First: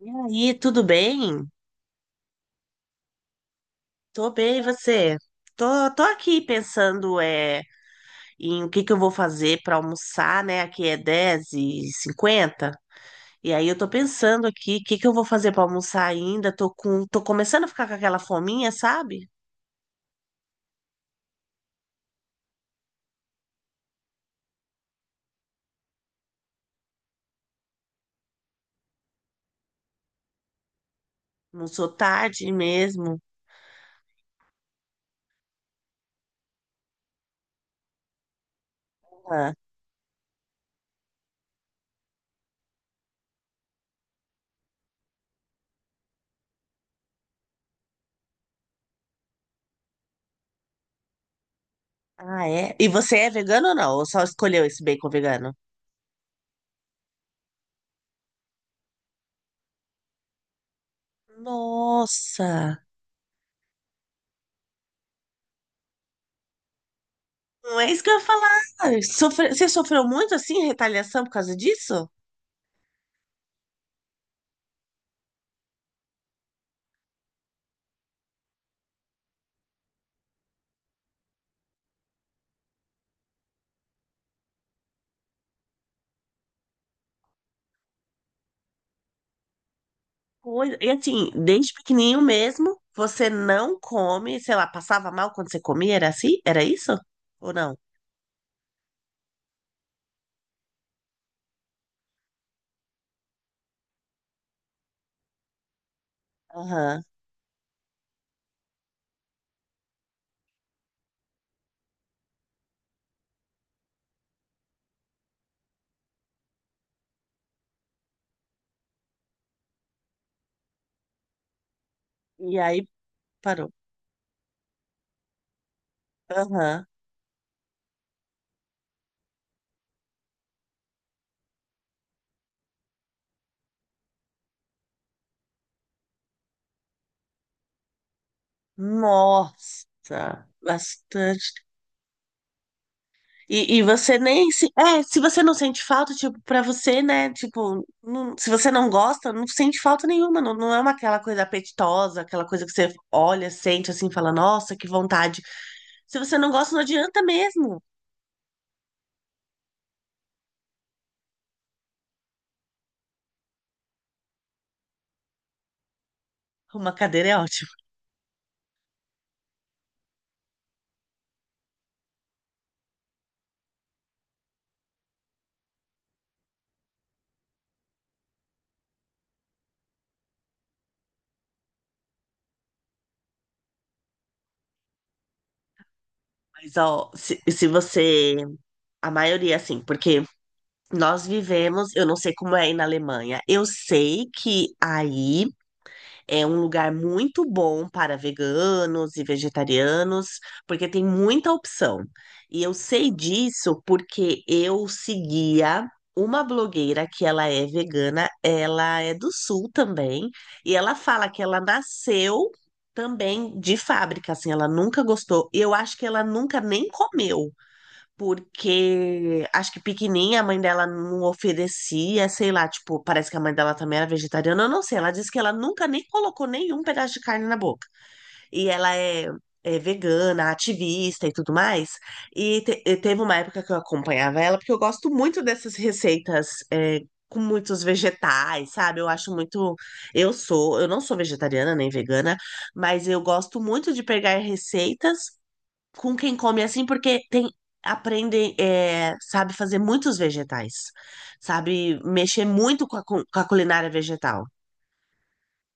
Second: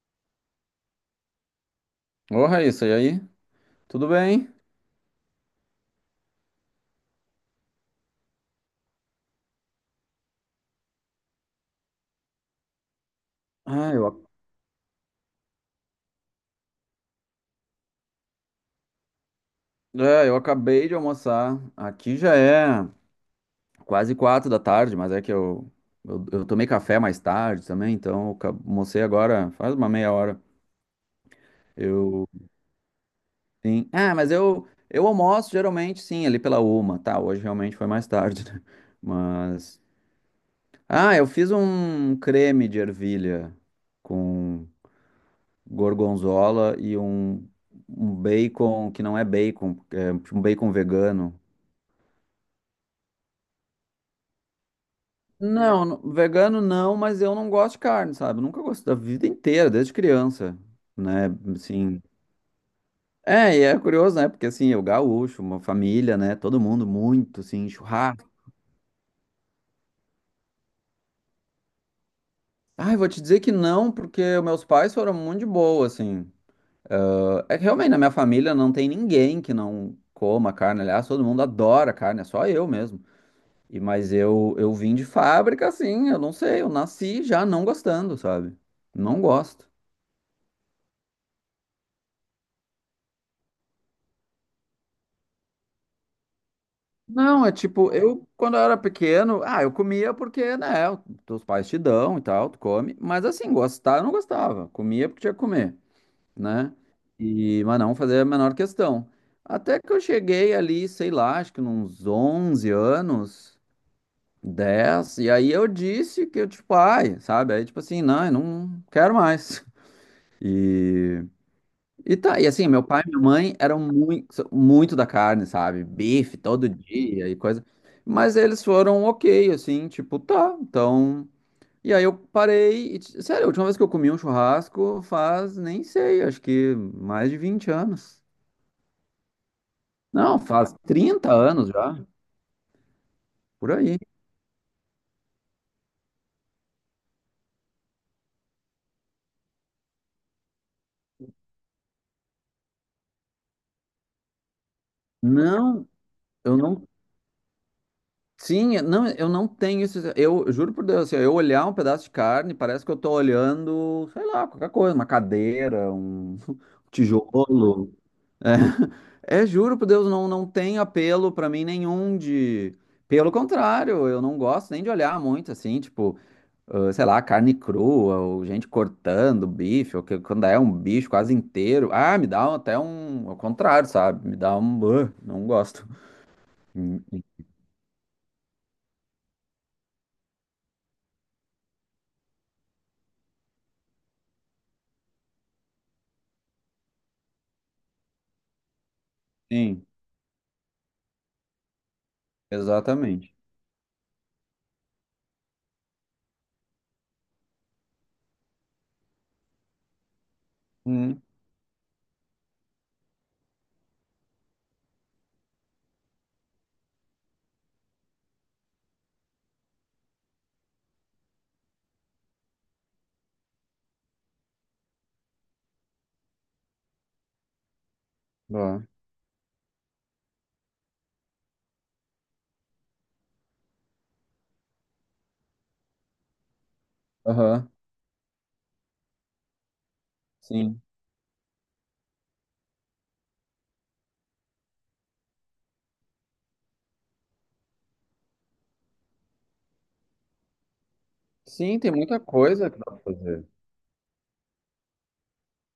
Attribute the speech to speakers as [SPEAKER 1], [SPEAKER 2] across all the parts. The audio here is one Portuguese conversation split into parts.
[SPEAKER 1] E aí, tudo bem?
[SPEAKER 2] Ô, Raíssa, e aí? Tudo
[SPEAKER 1] Tô
[SPEAKER 2] bem?
[SPEAKER 1] bem, e você? Tô, tô aqui pensando em o que que eu vou fazer para almoçar, né? Aqui é 10:50. E aí eu tô
[SPEAKER 2] Ah, eu, ac-
[SPEAKER 1] pensando aqui, o que que eu vou fazer para almoçar ainda? Tô começando a ficar com aquela fominha, sabe?
[SPEAKER 2] é, eu acabei de almoçar. Aqui já é quase 4 da tarde, mas é que eu tomei café mais tarde também, então eu almocei agora faz uma meia hora.
[SPEAKER 1] Não sou
[SPEAKER 2] Eu,
[SPEAKER 1] tarde mesmo.
[SPEAKER 2] sim. Ah, mas eu almoço geralmente, sim, ali pela uma, tá? Hoje realmente foi mais tarde, né?
[SPEAKER 1] Ah,
[SPEAKER 2] Mas. Ah, eu fiz um creme de ervilha com gorgonzola e um bacon que não é bacon, é um bacon vegano.
[SPEAKER 1] ah, é? E você é vegano ou não? Ou só escolheu esse bacon vegano?
[SPEAKER 2] Não, vegano não, mas eu não gosto de carne, sabe? Eu nunca gostei da vida inteira, desde criança, né? Assim,
[SPEAKER 1] Nossa!
[SPEAKER 2] e é curioso, né? Porque assim, eu gaúcho, uma família, né? Todo mundo muito, assim,
[SPEAKER 1] Não é isso que eu ia
[SPEAKER 2] churrasco.
[SPEAKER 1] falar. Você sofreu muito assim, retaliação por causa disso?
[SPEAKER 2] Ai, vou te dizer que não, porque meus pais foram muito de boa, assim. É que realmente na minha família não tem ninguém que não coma carne. Aliás, todo mundo adora carne, é só eu mesmo. E mas eu vim de fábrica assim, eu não sei, eu nasci já não gostando, sabe? Não gosto.
[SPEAKER 1] Coisa. E assim, desde pequenininho mesmo, você não come, sei lá, passava mal quando você comia, era assim? Era isso?
[SPEAKER 2] Não, é
[SPEAKER 1] Ou não?
[SPEAKER 2] tipo, eu, quando eu era pequeno, ah, eu comia porque, né, os teus pais te dão e tal, tu come, mas assim, gostar eu não gostava, comia porque tinha que comer, né,
[SPEAKER 1] Aham.
[SPEAKER 2] e, mas não fazia a menor questão. Até que eu cheguei ali, sei lá, acho que uns 11 anos, 10 e aí eu disse que eu, tipo, ai, sabe, aí tipo assim, não, eu não quero mais. E e tá, e
[SPEAKER 1] E
[SPEAKER 2] assim,
[SPEAKER 1] aí
[SPEAKER 2] meu pai e minha mãe
[SPEAKER 1] parou.
[SPEAKER 2] eram muito, muito da carne, sabe? Bife todo
[SPEAKER 1] Aham.
[SPEAKER 2] dia e coisa. Mas eles foram ok, assim, tipo, tá, então. E aí eu parei. E, sério, a última vez que eu comi um churrasco faz, nem sei, acho que mais de 20 anos. Não,
[SPEAKER 1] Nossa,
[SPEAKER 2] faz 30
[SPEAKER 1] bastante.
[SPEAKER 2] anos já, por
[SPEAKER 1] E
[SPEAKER 2] aí.
[SPEAKER 1] você nem se. É, se você não sente falta, tipo, pra você, né? Tipo, se você não gosta, não sente falta nenhuma. Não, não é aquela coisa apetitosa, aquela coisa que você olha, sente assim, fala, nossa, que vontade.
[SPEAKER 2] Não,
[SPEAKER 1] Se você não
[SPEAKER 2] eu
[SPEAKER 1] gosta, não
[SPEAKER 2] não.
[SPEAKER 1] adianta mesmo.
[SPEAKER 2] Sim, não, eu não tenho isso. Eu juro por Deus, assim, eu olhar um pedaço de carne, parece que eu tô olhando, sei lá, qualquer coisa, uma cadeira, um
[SPEAKER 1] Uma cadeira é ótima.
[SPEAKER 2] tijolo. É, é, juro por Deus, não, não tem apelo pra mim nenhum de. Pelo contrário, eu não gosto nem de olhar muito assim, tipo, ah, sei lá, carne crua, ou gente cortando bife, ou quando é um bicho quase inteiro. Ah, me dá até um. Ao contrário, sabe? Me dá um. Ah, não gosto.
[SPEAKER 1] Mas,
[SPEAKER 2] Hum,
[SPEAKER 1] ó, se você. A maioria, assim, porque nós vivemos, eu não sei como é aí na Alemanha, eu sei que aí é um lugar muito bom para veganos e
[SPEAKER 2] Sim,
[SPEAKER 1] vegetarianos, porque tem muita opção. E eu sei
[SPEAKER 2] exatamente.
[SPEAKER 1] disso porque eu seguia. Uma blogueira que ela é vegana, ela é do sul também, e ela
[SPEAKER 2] Hum.
[SPEAKER 1] fala que ela nasceu também de fábrica, assim, ela nunca gostou. Eu acho que ela nunca nem comeu porque acho que pequenininha a mãe dela não oferecia, sei lá, tipo, parece que a mãe dela também era vegetariana, eu não sei. Ela disse que ela nunca nem colocou nenhum pedaço de carne na boca. E
[SPEAKER 2] Boa.
[SPEAKER 1] ela é, é vegana, ativista e tudo mais. E teve uma época que eu acompanhava ela, porque eu gosto muito dessas receitas. Com
[SPEAKER 2] Aham,
[SPEAKER 1] muitos vegetais, sabe? Eu acho muito. Eu sou,
[SPEAKER 2] sim.
[SPEAKER 1] eu não sou vegetariana nem vegana, mas eu gosto muito de pegar receitas com quem come assim, porque tem aprendem, é, sabe fazer muitos vegetais,
[SPEAKER 2] Sim, tem
[SPEAKER 1] sabe
[SPEAKER 2] muita
[SPEAKER 1] mexer
[SPEAKER 2] coisa que dá
[SPEAKER 1] muito com
[SPEAKER 2] pra
[SPEAKER 1] a, cu- com a
[SPEAKER 2] fazer.
[SPEAKER 1] culinária vegetal.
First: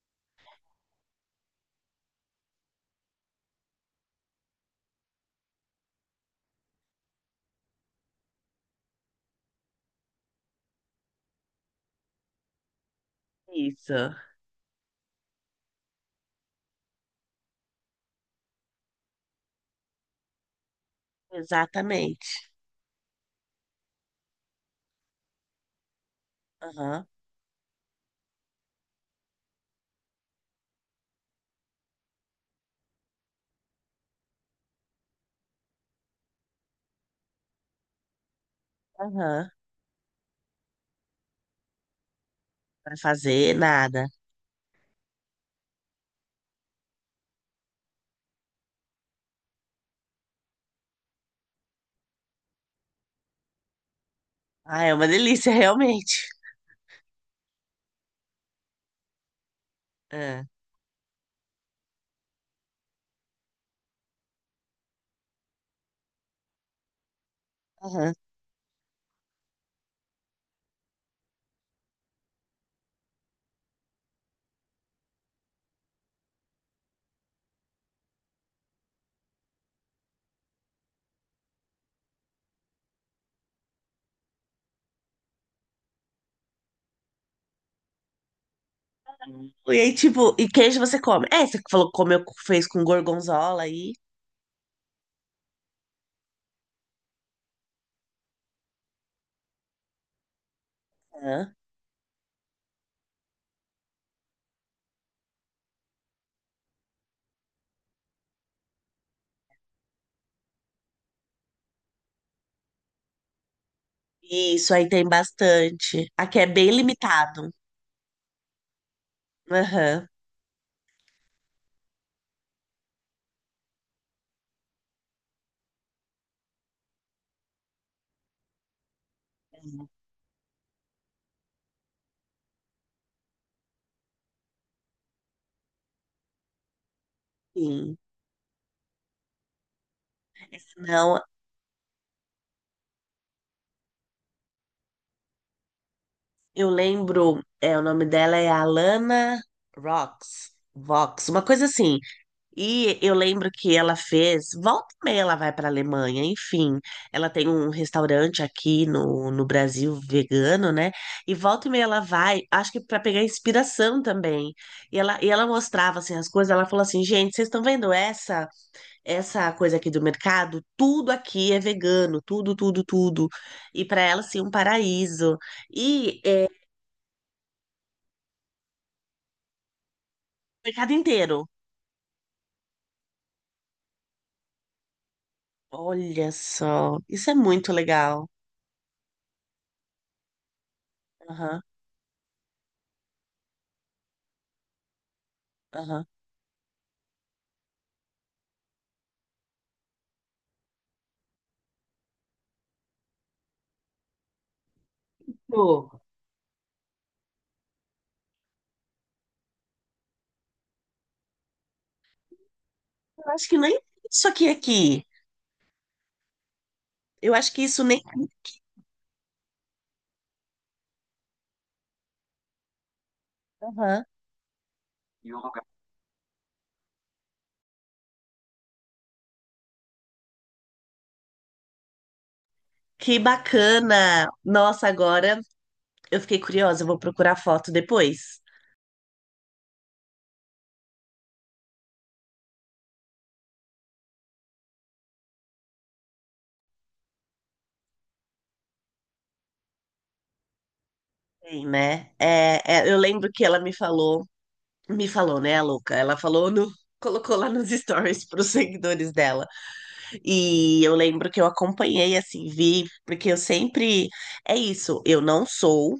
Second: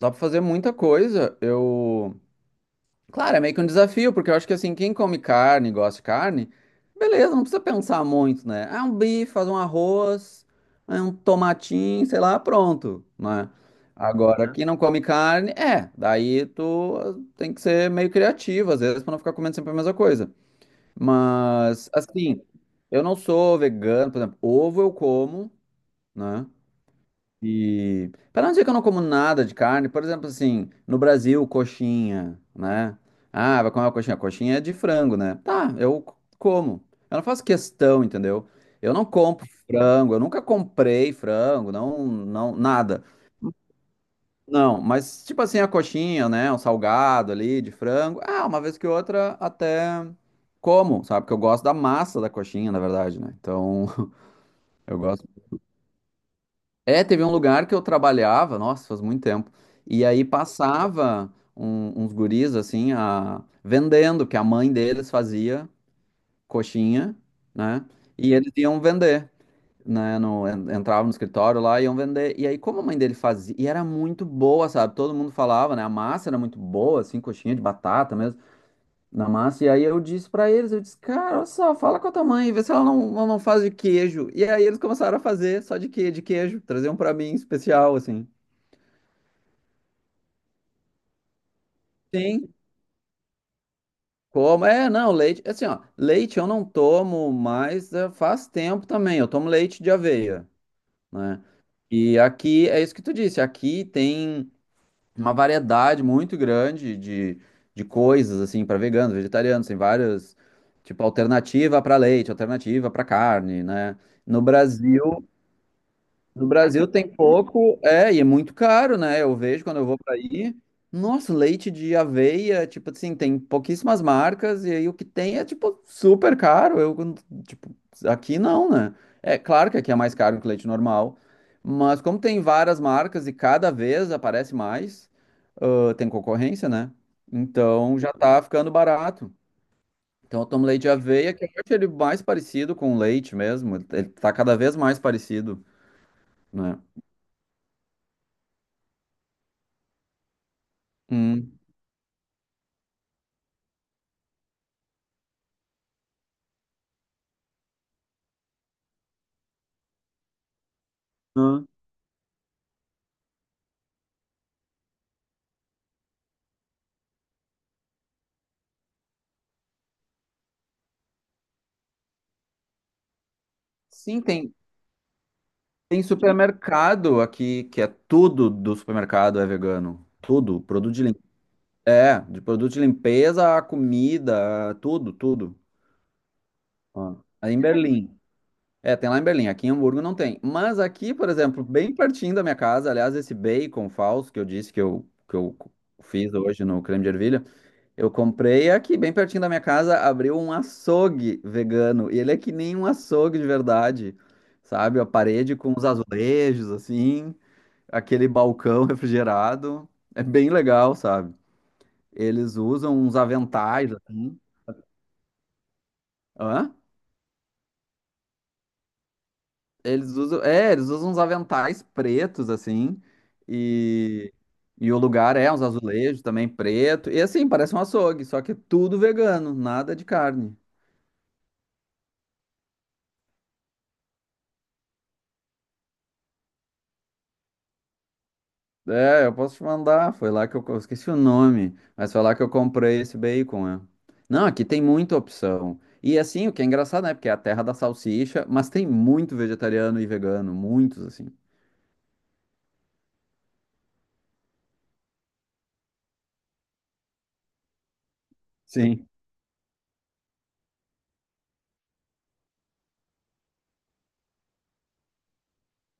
[SPEAKER 2] Dá pra fazer muita coisa. Eu. Claro, é meio que um desafio, porque eu acho que assim, quem come carne, gosta de carne, beleza, não precisa pensar muito, né? Ah, um bife, faz um arroz, ah, um tomatinho, sei lá, pronto, né?
[SPEAKER 1] Isso,
[SPEAKER 2] Agora, né? Quem não come carne, daí tu tem que ser meio criativo, às vezes, pra não ficar comendo sempre a mesma coisa. Mas,
[SPEAKER 1] exatamente.
[SPEAKER 2] assim, eu não sou vegano, por exemplo, ovo eu como, né?
[SPEAKER 1] Aham,
[SPEAKER 2] E para não dizer que eu não como nada de carne, por exemplo, assim, no Brasil, coxinha, né? Ah, vai comer uma coxinha. Coxinha é de frango, né? Tá, eu como. Eu não faço questão, entendeu? Eu não compro
[SPEAKER 1] aham.
[SPEAKER 2] frango, eu nunca comprei frango, não, não,
[SPEAKER 1] Pra
[SPEAKER 2] nada.
[SPEAKER 1] fazer nada.
[SPEAKER 2] Não, mas tipo assim, a coxinha, né? Um salgado ali de frango. Ah, uma vez que outra até como, sabe? Porque eu gosto da massa da coxinha, na verdade, né? Então,
[SPEAKER 1] Ah, é
[SPEAKER 2] eu
[SPEAKER 1] uma
[SPEAKER 2] gosto.
[SPEAKER 1] delícia, realmente.
[SPEAKER 2] É, teve um lugar que eu trabalhava, nossa, faz muito tempo. E aí
[SPEAKER 1] É,
[SPEAKER 2] passava uns guris assim, vendendo, que a mãe deles fazia coxinha, né?
[SPEAKER 1] aham.
[SPEAKER 2] E eles iam vender, né? Entravam no escritório lá e iam vender. E aí, como a mãe dele fazia, e era muito boa, sabe? Todo mundo falava, né? A massa era muito boa, assim, coxinha de batata mesmo na massa. E aí eu disse pra eles, eu disse, cara, olha só, fala com a tua mãe, vê se ela não faz de queijo. E aí eles começaram a fazer só de queijo, traziam pra mim especial, assim.
[SPEAKER 1] E aí, tipo, e queijo você come? É, você falou que comeu,
[SPEAKER 2] Sim.
[SPEAKER 1] fez com gorgonzola aí.
[SPEAKER 2] Como? É, não, leite, assim, ó, leite eu não tomo mais, faz tempo também, eu tomo leite de aveia, né?
[SPEAKER 1] Aham.
[SPEAKER 2] E aqui, é isso que tu disse, aqui tem uma variedade muito grande de coisas, assim, para veganos, vegetarianos, tem várias, tipo, alternativa para leite, alternativa para carne, né? No
[SPEAKER 1] Isso aí tem
[SPEAKER 2] Brasil,
[SPEAKER 1] bastante. Aqui é
[SPEAKER 2] no
[SPEAKER 1] bem
[SPEAKER 2] Brasil tem
[SPEAKER 1] limitado.
[SPEAKER 2] pouco, e é muito caro, né? Eu vejo quando eu vou
[SPEAKER 1] Aham.
[SPEAKER 2] para aí. Nossa, leite de aveia, tipo assim, tem pouquíssimas marcas, e aí o que tem é, tipo, super caro. Eu, tipo, aqui não, né? É claro que aqui é mais caro que leite normal, mas como tem várias marcas e cada vez aparece mais, ah, tem concorrência, né?
[SPEAKER 1] Sim.
[SPEAKER 2] Então já tá ficando barato. Então eu tomo leite de
[SPEAKER 1] Não,
[SPEAKER 2] aveia, que eu acho ele mais parecido com leite mesmo. Ele tá cada vez mais parecido,
[SPEAKER 1] eu
[SPEAKER 2] né?
[SPEAKER 1] lembro, o nome dela é Alana Rox, Vox, uma
[SPEAKER 2] Hum.
[SPEAKER 1] coisa assim. E eu lembro que volta e meia ela vai para Alemanha, enfim. Ela tem um restaurante aqui no Brasil vegano, né? E
[SPEAKER 2] Hã?
[SPEAKER 1] volta e meia ela vai, acho que para pegar inspiração também. E ela mostrava assim as coisas, ela falou assim: "Gente, vocês estão vendo essa? Essa coisa aqui do mercado, tudo aqui é vegano, tudo, tudo, tudo. E para
[SPEAKER 2] Sim,
[SPEAKER 1] ela, assim, um
[SPEAKER 2] tem,
[SPEAKER 1] paraíso.
[SPEAKER 2] tem
[SPEAKER 1] E é, o
[SPEAKER 2] supermercado aqui que é tudo do supermercado é vegano. Tudo,
[SPEAKER 1] mercado
[SPEAKER 2] produto de limpeza.
[SPEAKER 1] inteiro."
[SPEAKER 2] É, de produto de limpeza a comida, a tudo, tudo.
[SPEAKER 1] Olha só,
[SPEAKER 2] Ó,
[SPEAKER 1] isso é
[SPEAKER 2] aí em
[SPEAKER 1] muito
[SPEAKER 2] Berlim.
[SPEAKER 1] legal.
[SPEAKER 2] É, tem lá em Berlim. Aqui em Hamburgo não tem. Mas aqui, por
[SPEAKER 1] Aham,
[SPEAKER 2] exemplo, bem pertinho da minha casa, aliás, esse bacon falso que eu disse que eu
[SPEAKER 1] aham.
[SPEAKER 2] fiz hoje no creme de ervilha, eu comprei aqui, bem pertinho da minha casa, abriu um açougue vegano. E ele é que nem um açougue de verdade, sabe? A parede com os
[SPEAKER 1] Pô,
[SPEAKER 2] azulejos, assim, aquele balcão refrigerado. É bem legal, sabe? Eles usam uns
[SPEAKER 1] eu acho que nem
[SPEAKER 2] aventais,
[SPEAKER 1] isso
[SPEAKER 2] assim.
[SPEAKER 1] aqui.
[SPEAKER 2] Hã?
[SPEAKER 1] Eu acho que isso nem.
[SPEAKER 2] Eles usam uns aventais pretos, assim.
[SPEAKER 1] Aham.
[SPEAKER 2] E, e o lugar é uns azulejos também preto. E assim, parece um açougue, só que é tudo vegano, nada de carne.
[SPEAKER 1] Que bacana! Nossa, agora eu fiquei curiosa, eu vou procurar foto depois.
[SPEAKER 2] É, eu posso te mandar. Foi lá que eu esqueci o nome, mas foi lá que eu comprei esse bacon, é. Não, aqui tem muita opção. E assim, o que é engraçado, né? Porque é a terra da salsicha, mas tem muito vegetariano e vegano, muitos assim.
[SPEAKER 1] Tem, né? É, é, eu lembro que ela me falou, né, a louca? Ela falou no, colocou lá nos stories para os
[SPEAKER 2] Sim.
[SPEAKER 1] seguidores dela. E eu lembro que eu acompanhei, assim, vi, porque eu sempre. É isso, eu não sou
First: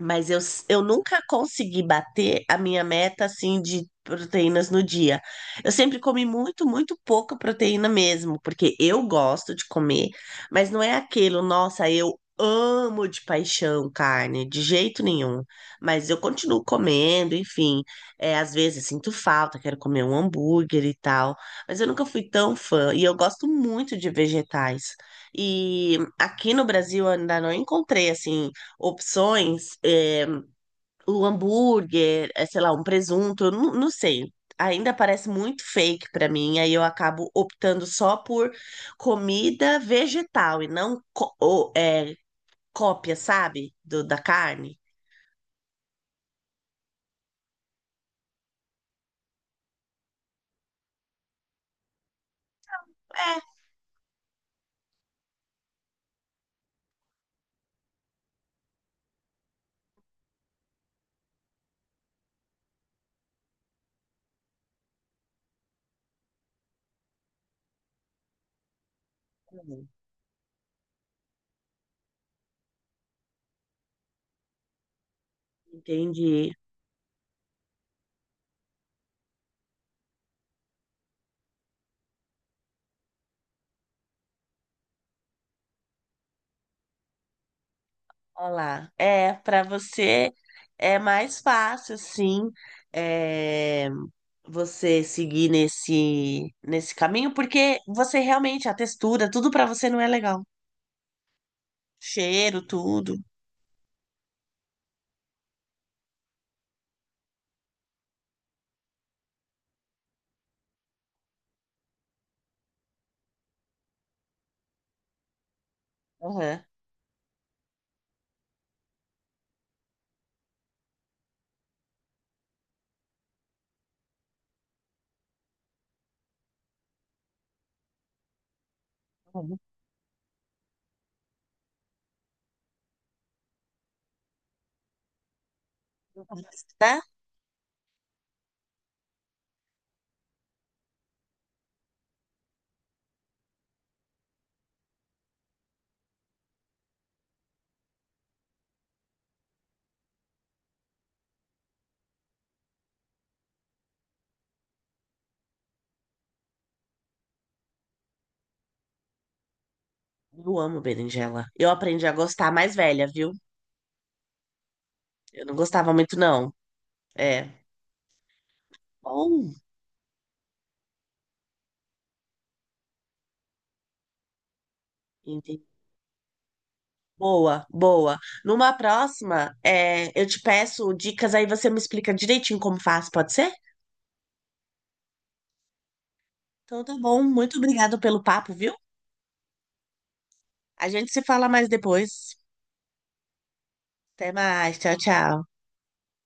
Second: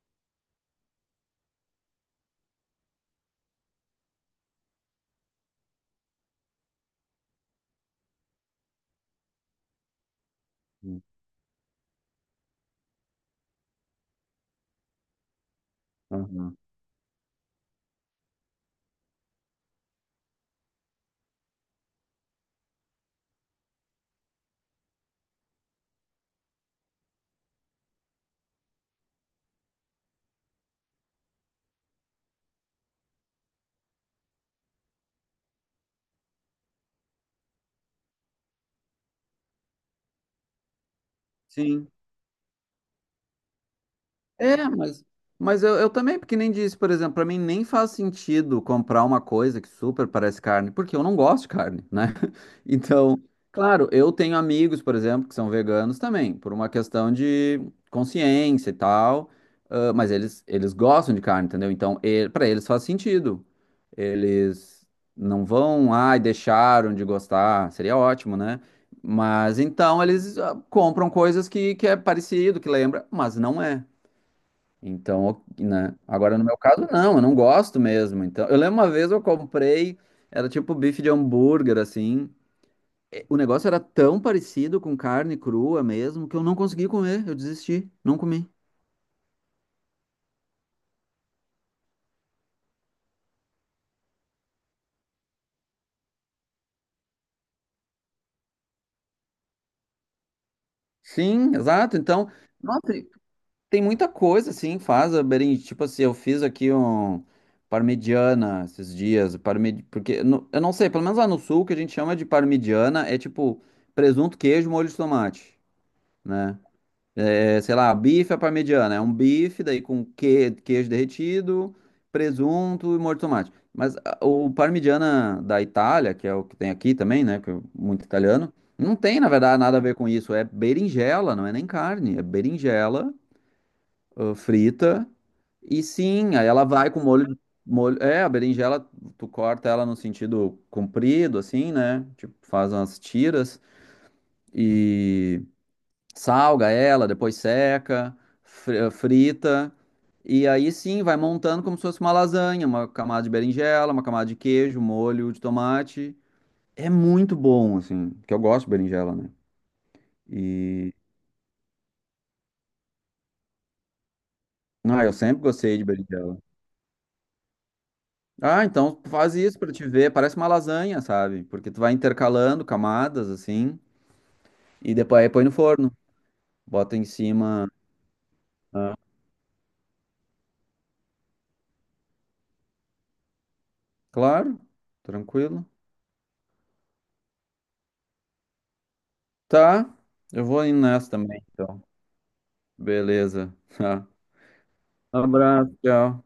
[SPEAKER 1] mas eu nunca consegui bater a minha meta assim de proteínas no dia. Eu sempre comi muito, muito pouca proteína mesmo, porque eu gosto de comer, mas não é aquilo, nossa, eu amo de paixão carne, de jeito nenhum. Mas eu
[SPEAKER 2] Uhum.
[SPEAKER 1] continuo comendo, enfim. É, às vezes sinto falta, quero comer um hambúrguer e tal, mas eu nunca fui tão fã e eu gosto muito de vegetais. E aqui no Brasil eu ainda não encontrei assim opções, é, o hambúrguer, é, sei lá, um presunto, eu não sei. Ainda parece muito fake para mim, aí eu acabo optando só por comida vegetal e não ou,
[SPEAKER 2] Sim.
[SPEAKER 1] cópia, sabe, da
[SPEAKER 2] É,
[SPEAKER 1] carne.
[SPEAKER 2] mas eu também, porque nem disse, por exemplo, pra mim nem faz sentido comprar uma coisa que super parece carne, porque eu não gosto de carne, né? Então,
[SPEAKER 1] É,
[SPEAKER 2] claro, eu tenho amigos, por exemplo, que são veganos também, por uma questão de consciência e tal, ah, mas eles gostam de carne, entendeu? Então, para eles faz sentido. Eles não vão, ai, deixaram de gostar, seria ótimo, né? Mas então eles compram coisas que é parecido, que lembra, mas não é. Então, né? Agora, no
[SPEAKER 1] entendi.
[SPEAKER 2] meu caso, não, eu não gosto mesmo. Então, eu lembro uma vez eu comprei, era tipo bife de hambúrguer, assim. O negócio era tão parecido com carne crua mesmo que eu não consegui comer, eu desisti, não comi.
[SPEAKER 1] Olha lá. É, para você é mais fácil, sim, é, você seguir nesse, caminho, porque você realmente, a textura, tudo para você não é legal.
[SPEAKER 2] Sim, exato. Então,
[SPEAKER 1] Cheiro,
[SPEAKER 2] nossa, e
[SPEAKER 1] tudo.
[SPEAKER 2] tem muita coisa, assim, faz a berinjela. Tipo assim, eu fiz aqui um parmegiana esses dias, porque eu não sei, pelo menos lá no sul, o que a gente chama de parmegiana é tipo presunto, queijo, molho de tomate, né?
[SPEAKER 1] Aham.
[SPEAKER 2] É, sei lá, bife à parmegiana. É um bife, daí com queijo derretido, presunto e molho de tomate. Mas o parmigiana da Itália, que é o que tem aqui também, né? Que é muito italiano, não tem, na
[SPEAKER 1] Uhum.
[SPEAKER 2] verdade, nada a ver com isso. É berinjela, não é nem carne. É berinjela, frita. E sim, aí ela vai
[SPEAKER 1] Tá?
[SPEAKER 2] com molho, molho. É, a berinjela, tu corta ela no sentido comprido, assim, né? Tipo, faz umas tiras. Salga ela, depois seca, frita. E aí sim, vai montando como se fosse uma lasanha, uma camada de berinjela, uma camada de queijo, molho de tomate. É muito bom, assim, porque eu gosto de berinjela, né?
[SPEAKER 1] Eu amo
[SPEAKER 2] E.
[SPEAKER 1] berinjela. Eu aprendi a gostar mais velha, viu?
[SPEAKER 2] Não, eu sempre
[SPEAKER 1] Eu não
[SPEAKER 2] gostei de
[SPEAKER 1] gostava muito,
[SPEAKER 2] berinjela.
[SPEAKER 1] não. É.
[SPEAKER 2] Ah, então faz
[SPEAKER 1] Bom.
[SPEAKER 2] isso pra te ver. Parece uma lasanha, sabe? Porque tu vai intercalando camadas, assim, e depois aí põe no
[SPEAKER 1] Entendi.
[SPEAKER 2] forno. Bota em
[SPEAKER 1] Boa,
[SPEAKER 2] cima.
[SPEAKER 1] boa. Numa
[SPEAKER 2] ah,
[SPEAKER 1] próxima, é, eu te peço dicas, aí você me explica direitinho como faz, pode ser?
[SPEAKER 2] Claro, tranquilo.
[SPEAKER 1] Então tá bom. Muito obrigado pelo papo, viu?
[SPEAKER 2] Tá, eu vou indo
[SPEAKER 1] A gente
[SPEAKER 2] nessa
[SPEAKER 1] se
[SPEAKER 2] também,
[SPEAKER 1] fala mais
[SPEAKER 2] então.
[SPEAKER 1] depois.
[SPEAKER 2] Beleza. Tá.
[SPEAKER 1] Até mais. Tchau, tchau.
[SPEAKER 2] Abraço, tchau.